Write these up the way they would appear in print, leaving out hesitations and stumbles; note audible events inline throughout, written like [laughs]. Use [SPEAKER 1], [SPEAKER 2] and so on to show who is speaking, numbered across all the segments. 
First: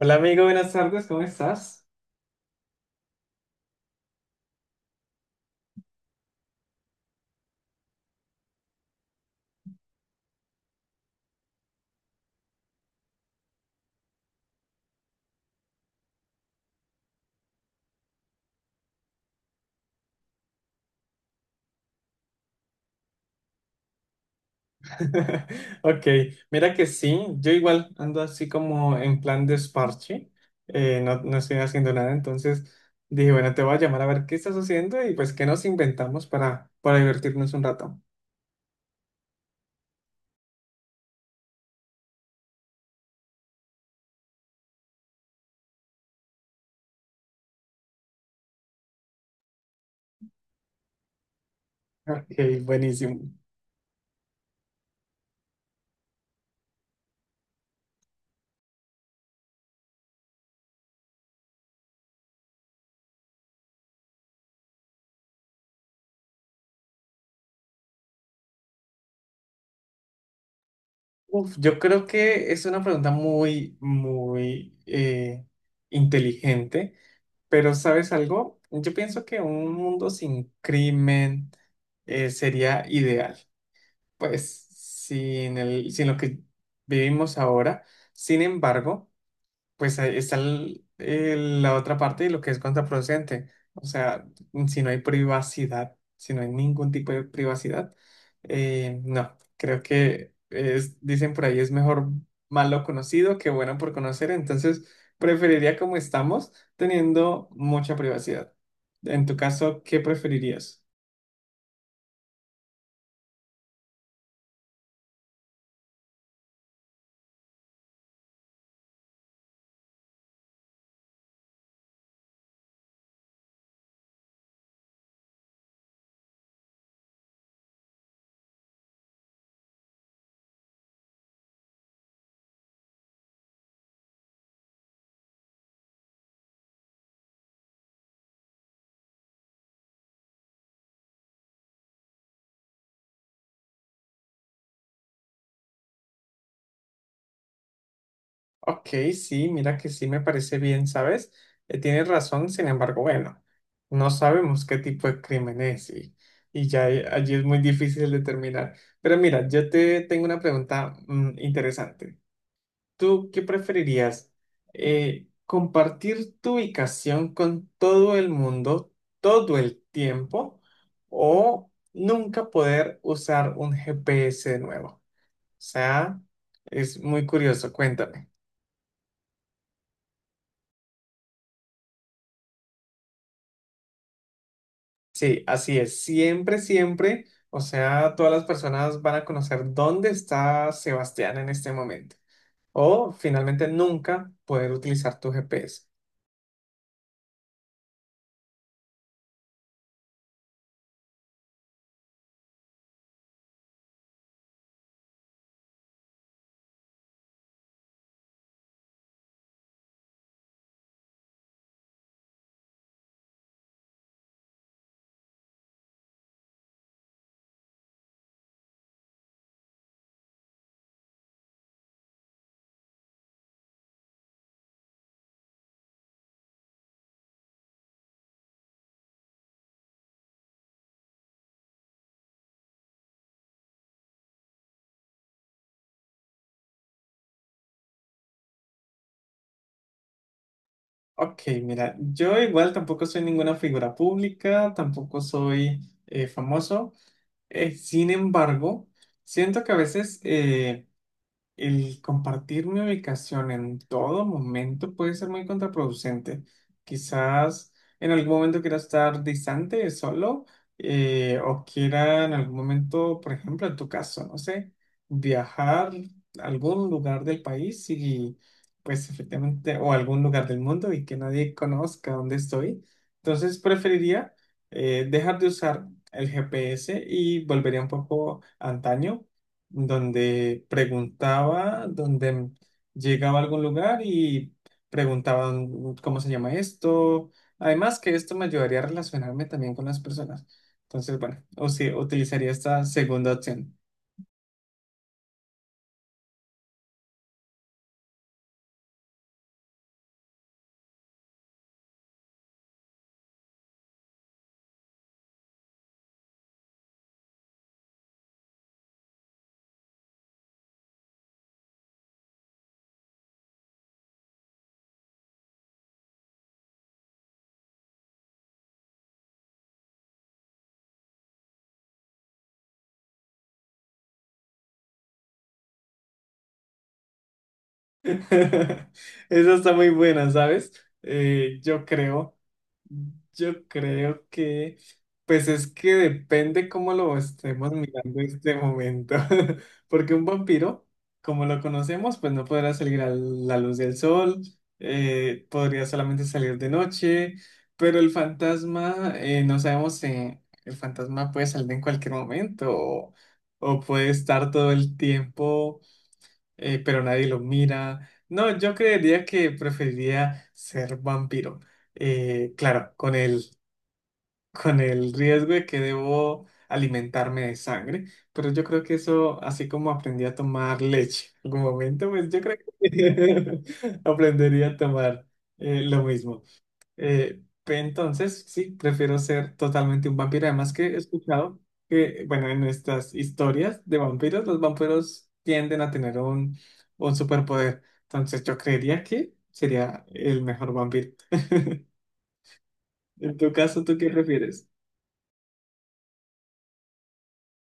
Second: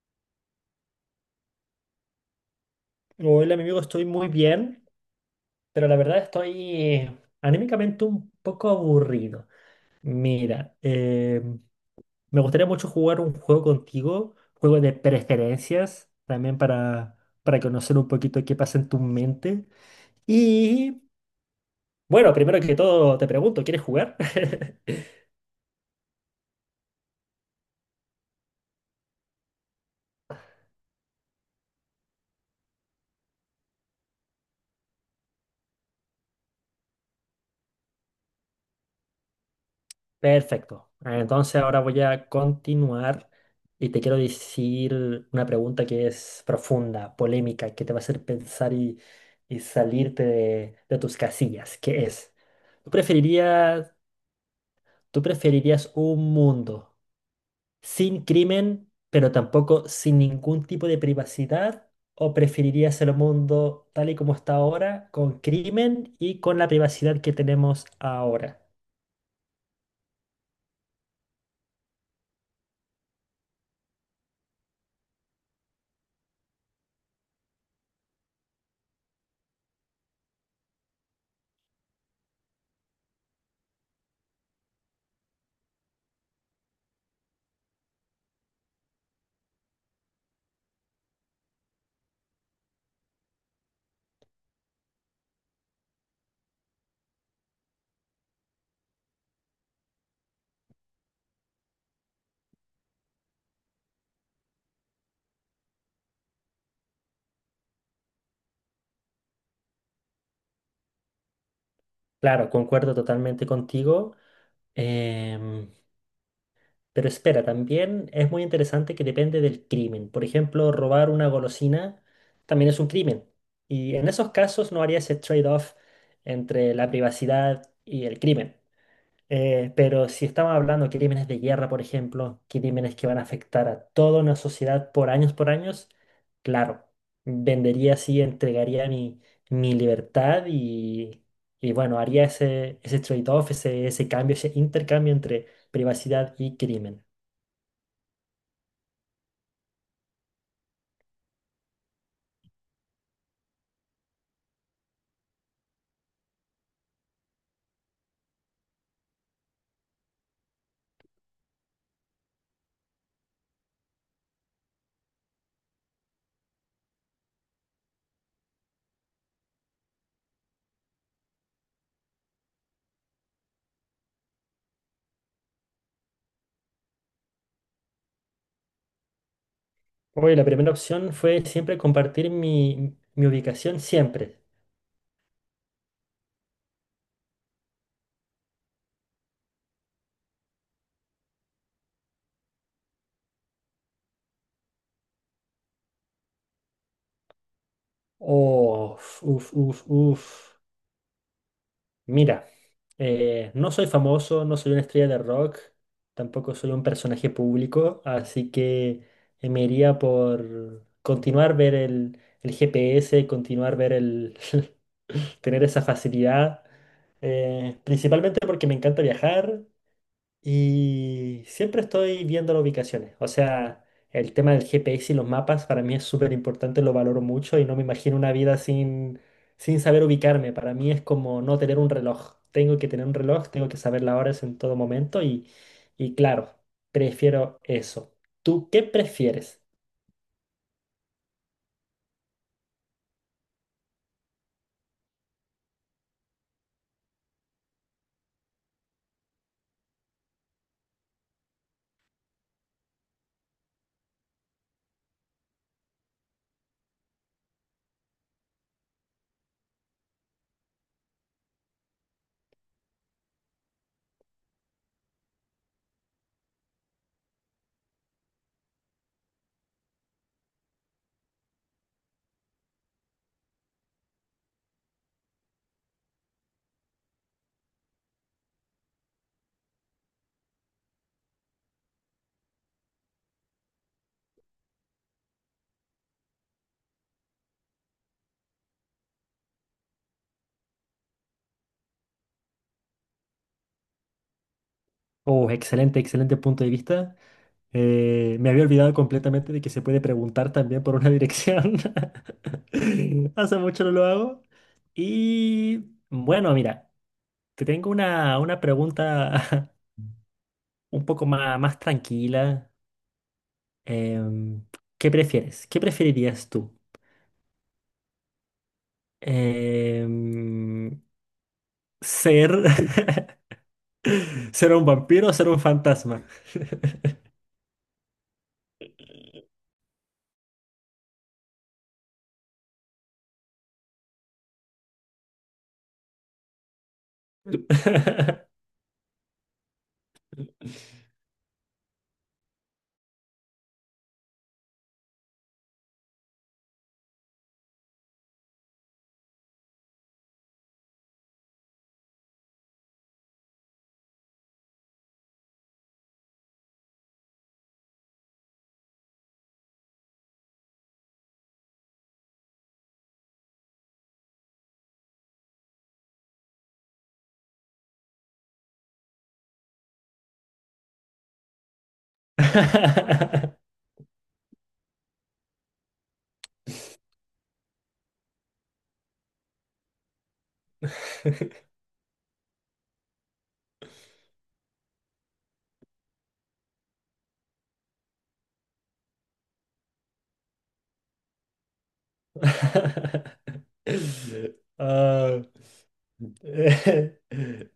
[SPEAKER 1] Hola amigo, buenas tardes, ¿cómo estás?
[SPEAKER 2] Hola, mi amigo, estoy muy bien, pero la verdad estoy anímicamente un poco aburrido. Mira, me gustaría mucho jugar un juego contigo, juego de preferencias, también para conocer un poquito qué pasa en tu mente. Y bueno, primero que todo te pregunto, ¿quieres jugar? [laughs]
[SPEAKER 1] [laughs] Ok, mira que sí, yo igual ando así como en plan desparche, no, estoy haciendo nada, entonces dije, bueno, te voy a llamar a ver qué estás haciendo y pues qué nos inventamos para divertirnos un rato.
[SPEAKER 2] Perfecto. Entonces ahora voy a continuar y te quiero decir una pregunta que es profunda, polémica, que te va a hacer pensar y salirte de tus casillas, que es,
[SPEAKER 1] Ok,
[SPEAKER 2] ¿tú
[SPEAKER 1] buenísimo.
[SPEAKER 2] preferirías, ¿tú preferirías un mundo sin crimen, pero tampoco sin ningún tipo de privacidad? ¿O preferirías el mundo tal y como está ahora, con crimen y con la privacidad que tenemos ahora?
[SPEAKER 1] Uf, yo creo que es una pregunta muy inteligente, pero ¿sabes algo? Yo pienso que un mundo sin crimen sería ideal. Pues sin lo que vivimos ahora. Sin embargo, pues ahí está la otra parte de lo que es contraproducente. O sea, si no hay ningún tipo de privacidad, no, creo que es, dicen por ahí es mejor malo conocido que bueno por conocer. Entonces, preferiría como estamos, teniendo mucha privacidad. En tu caso, ¿qué preferirías?
[SPEAKER 2] Claro, concuerdo totalmente contigo. Em, pero espera, también es muy interesante que depende del crimen. Por ejemplo, robar una golosina también es un crimen. Y en esos casos no haría ese trade-off entre la privacidad y el crimen. Pero si estamos hablando de crímenes de guerra, por ejemplo, crímenes que van a afectar a toda una sociedad por años, claro, vendería así, entregaría mi libertad y bueno, haría ese trade-off, ese cambio, ese intercambio entre privacidad y crimen.
[SPEAKER 1] Ok, sí, mira que sí me parece bien, ¿sabes? Tienes razón, sin embargo, bueno, no sabemos qué tipo de crimen y ya allí es muy difícil determinar. Pero mira, yo te tengo una pregunta interesante. ¿Tú qué preferirías? ¿Compartir tu ubicación con todo el mundo todo el tiempo o nunca poder usar un GPS de nuevo? O sea, es muy curioso, cuéntame.
[SPEAKER 2] Oye, la primera opción fue siempre compartir mi ubicación, siempre.
[SPEAKER 1] Sí, así es. Siempre, siempre, o sea, todas las personas van a conocer dónde está Sebastián en este momento. O finalmente nunca poder utilizar tu GPS.
[SPEAKER 2] Oh, uf, uf, uf. Mira, no soy famoso, no soy una estrella de rock, tampoco soy un personaje público, así que me iría por continuar ver el GPS, continuar ver el, [laughs] tener esa facilidad, principalmente porque me encanta viajar, y siempre estoy viendo las ubicaciones. O sea, el tema del GPS y los mapas para mí es súper importante, lo valoro mucho y no me imagino una vida sin saber ubicarme. Para mí es como no tener un reloj. Tengo que tener un reloj, tengo que saber las horas en todo momento y claro, prefiero eso. ¿Tú qué prefieres?
[SPEAKER 1] Ok, mira, yo igual tampoco soy ninguna figura pública, tampoco soy famoso. Sin embargo, siento que a veces... el compartir mi ubicación en todo momento puede ser muy contraproducente. Quizás en algún momento quiera estar distante, solo, o quiera en algún momento, por ejemplo, en tu caso, no sé, viajar a algún lugar del país y pues efectivamente, o algún lugar del mundo y que nadie conozca dónde estoy. Entonces preferiría dejar de usar el GPS y volvería un poco antaño donde preguntaba, donde llegaba a algún lugar y preguntaba "Mm, cómo se llama esto". Además que esto me ayudaría a relacionarme también con las personas. Entonces, bueno, o si utilizaría esta segunda opción.
[SPEAKER 2] Oh, excelente, excelente punto de vista. Me había olvidado completamente de que se puede preguntar también por una dirección. [laughs] Hace mucho no lo hago. Y bueno, mira, te tengo una pregunta [laughs] un poco más tranquila. Em, ¿Qué prefieres? ¿Qué preferirías tú? Em, ¿ser, [laughs] ¿ser un vampiro o ser un fantasma?
[SPEAKER 1] [laughs] Esa está muy buena, ¿sabes? Eh, yo creo, yo creo que, pues es que depende cómo lo estemos mirando en este
[SPEAKER 2] [laughs]
[SPEAKER 1] momento, [laughs] porque un vampiro, como lo conocemos, pues no podrá salir a la luz del sol, podría solamente salir de noche, pero el fantasma, no sabemos, el fantasma puede salir en cualquier momento o puede estar todo el tiempo pero nadie los mira. No, yo creería que preferiría ser vampiro. Claro, con el, [laughs] con el riesgo de que debo alimentarme de sangre, pero yo creo que eso, así como aprendí a tomar leche en algún momento, pues yo creo que
[SPEAKER 2] [laughs]
[SPEAKER 1] [laughs] aprendería a tomar lo mismo. Entonces, sí, prefiero ser totalmente un vampiro. Además que he escuchado que, bueno, en estas historias de vampiros, los vampiros tienden a tener un superpoder. Entonces, yo creería que sería el mejor vampiro. En tu caso, ¿tú qué prefieres?
[SPEAKER 2] Ah, Eh, [laughs]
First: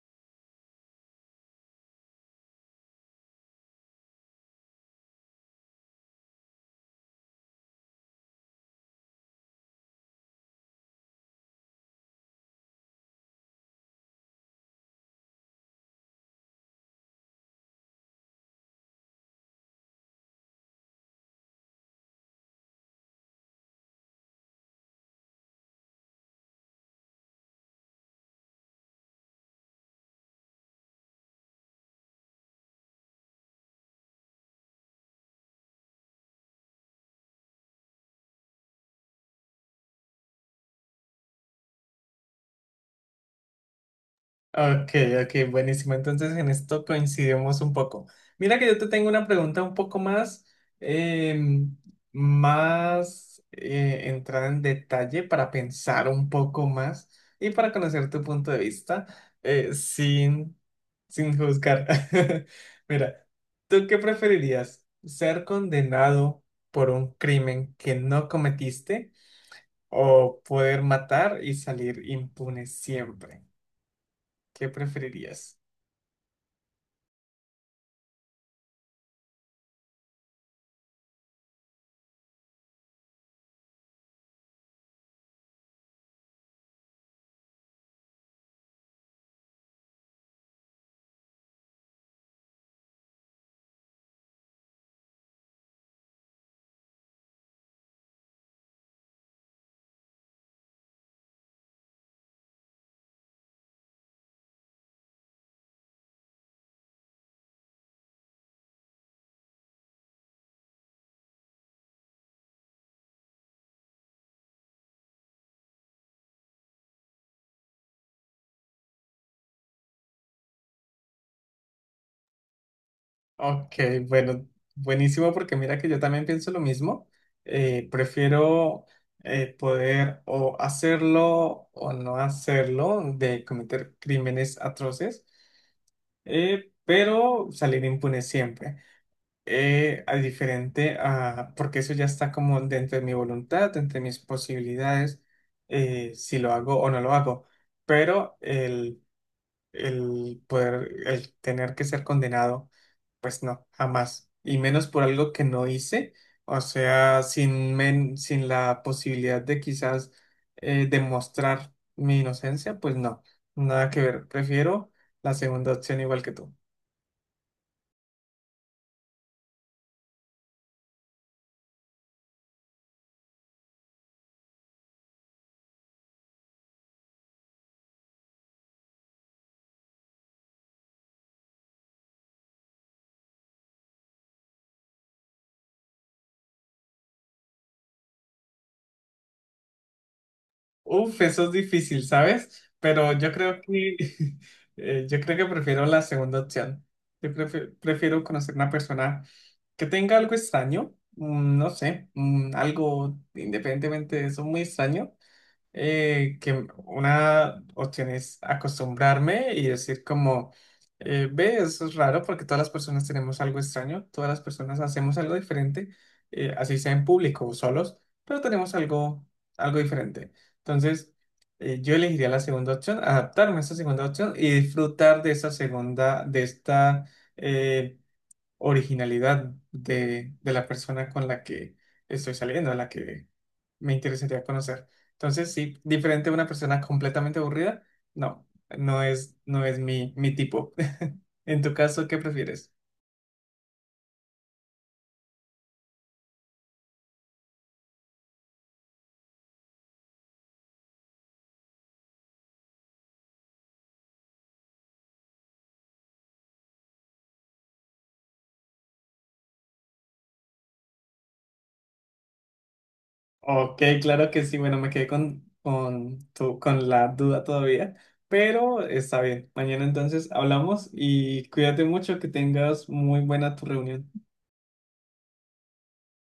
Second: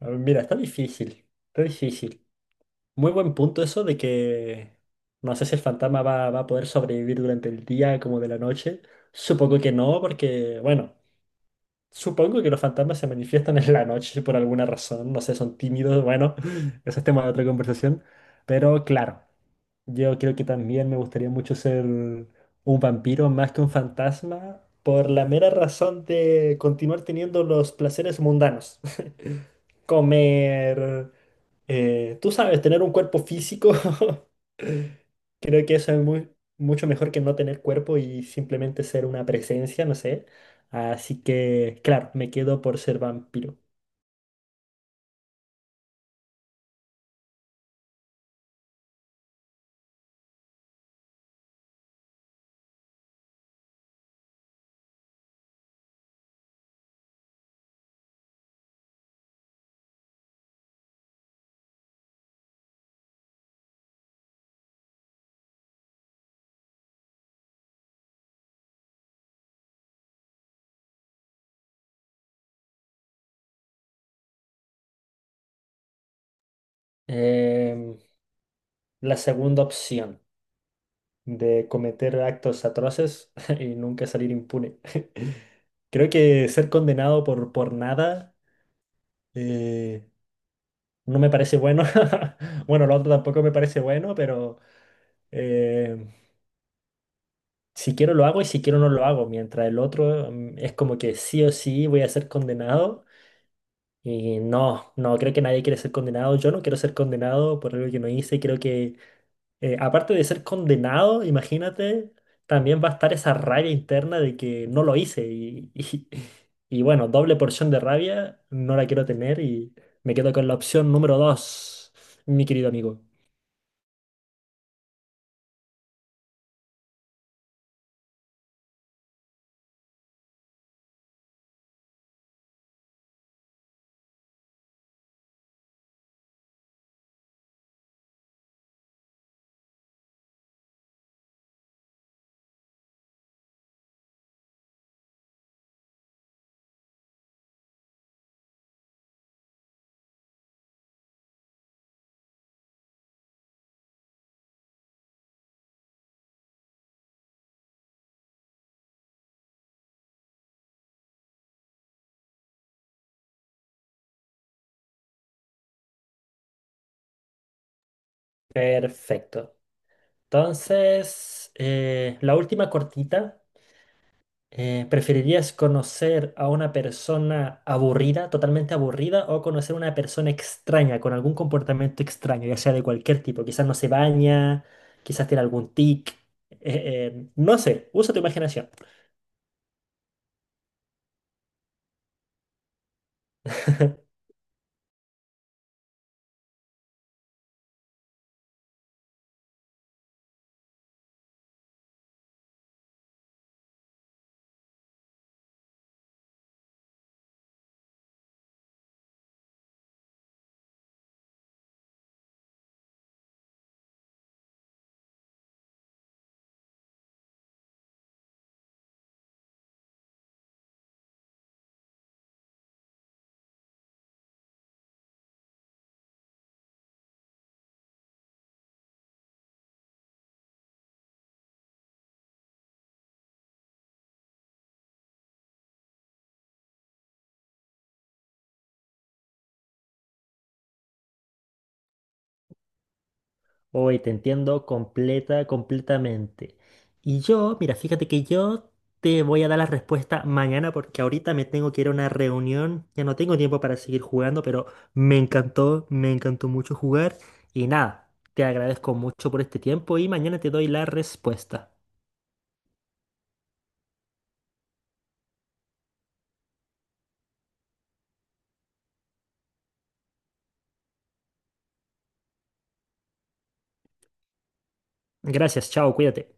[SPEAKER 2] A ver, mira, está difícil, está difícil. Muy buen punto eso de que no sé si el fantasma va a poder sobrevivir durante el día como de la noche. Supongo que no, porque, bueno, supongo que los fantasmas se manifiestan en la noche por alguna razón. No sé, son tímidos, bueno, [laughs] eso es tema de otra conversación. Pero claro. Yo creo que también me gustaría mucho ser un vampiro más que un fantasma por la mera razón de continuar teniendo los placeres mundanos. [laughs] Comer, tú sabes, tener un cuerpo físico. [laughs] Creo que eso es mucho mejor que no tener cuerpo y simplemente ser una presencia, no sé. Así que, claro, me quedo por ser vampiro.
[SPEAKER 1] Ok, ok, buenísimo. Entonces en esto coincidimos un poco. Mira que yo te tengo una pregunta un poco más, em, más entrada en detalle para pensar un poco más y para conocer tu punto de vista eh, sin, sin juzgar. [laughs] Mira, ¿tú qué preferirías? ¿Ser condenado por un crimen que no cometiste o poder matar y salir impune siempre? ¿Qué preferirías?
[SPEAKER 2] Em, la segunda opción de cometer actos atroces [laughs] y nunca salir impune. Creo que ser condenado por nada eh, no me parece bueno. [laughs] Bueno, lo otro tampoco me parece bueno, pero eh, si quiero lo hago y si quiero no lo hago. Mientras el otro mm, es como que sí o sí voy a ser condenado. Y no, no, creo que nadie quiere ser condenado. Yo no quiero ser condenado por algo que no hice. Creo que aparte de ser condenado, imagínate, también va a estar esa rabia interna de que no lo hice. [laughs] Y bueno, doble porción de rabia, no la quiero tener y me quedo con la opción número 2, mi querido amigo.
[SPEAKER 1] Ok, bueno, buenísimo porque mira que yo también pienso lo mismo. Prefiero poder o hacerlo o no hacerlo de cometer crímenes atroces, pero salir impune siempre. Porque eso ya está como dentro de mi voluntad, dentro de mis posibilidades, si lo hago o no lo hago. Pero el poder, el tener que ser condenado. Pues no, jamás. Y menos por algo que no hice. O sea, sin la posibilidad de quizás demostrar mi inocencia, pues no. Nada que ver. Prefiero la segunda opción igual que tú.
[SPEAKER 2] Perfecto. Entonces, la última cortita. ¿Preferirías conocer a una persona aburrida, totalmente aburrida, o conocer a una persona extraña, con algún comportamiento extraño, ya sea de cualquier tipo? Quizás no se baña, quizás tiene algún tic, eh, no sé, usa tu imaginación.
[SPEAKER 1] Uf, eso es difícil, ¿sabes? Pero yo creo que
[SPEAKER 2] [laughs]
[SPEAKER 1] [laughs] yo creo que prefiero la segunda opción. Yo prefiero conocer una persona que tenga algo extraño, no sé, algo independientemente de eso, muy extraño que una opción es acostumbrarme y decir como, ve, eso es raro porque todas las personas tenemos algo extraño, todas las personas hacemos algo diferente, así sea en público o solos, pero tenemos algo diferente. Entonces, yo elegiría la segunda opción, adaptarme a esa segunda opción y disfrutar de esa segunda, de esta... eh, originalidad de la persona con la que estoy saliendo, a la que me interesaría conocer. Entonces, sí, diferente a una persona completamente aburrida, no, no es mi tipo. [laughs] En tu caso, ¿qué prefieres?
[SPEAKER 2] Hoy te entiendo completa, completamente. Y yo, mira, fíjate que yo te voy a dar la respuesta mañana porque ahorita me tengo que ir a una reunión. Ya no tengo tiempo para seguir jugando, pero me encantó mucho jugar. Y nada, te agradezco mucho por este tiempo y mañana te doy la respuesta.
[SPEAKER 1] Ok, claro que sí. Bueno, me quedé con la duda todavía, pero está bien. Mañana entonces hablamos y cuídate mucho, que tengas muy buena tu reunión.
[SPEAKER 2] Gracias, chao, cuídate.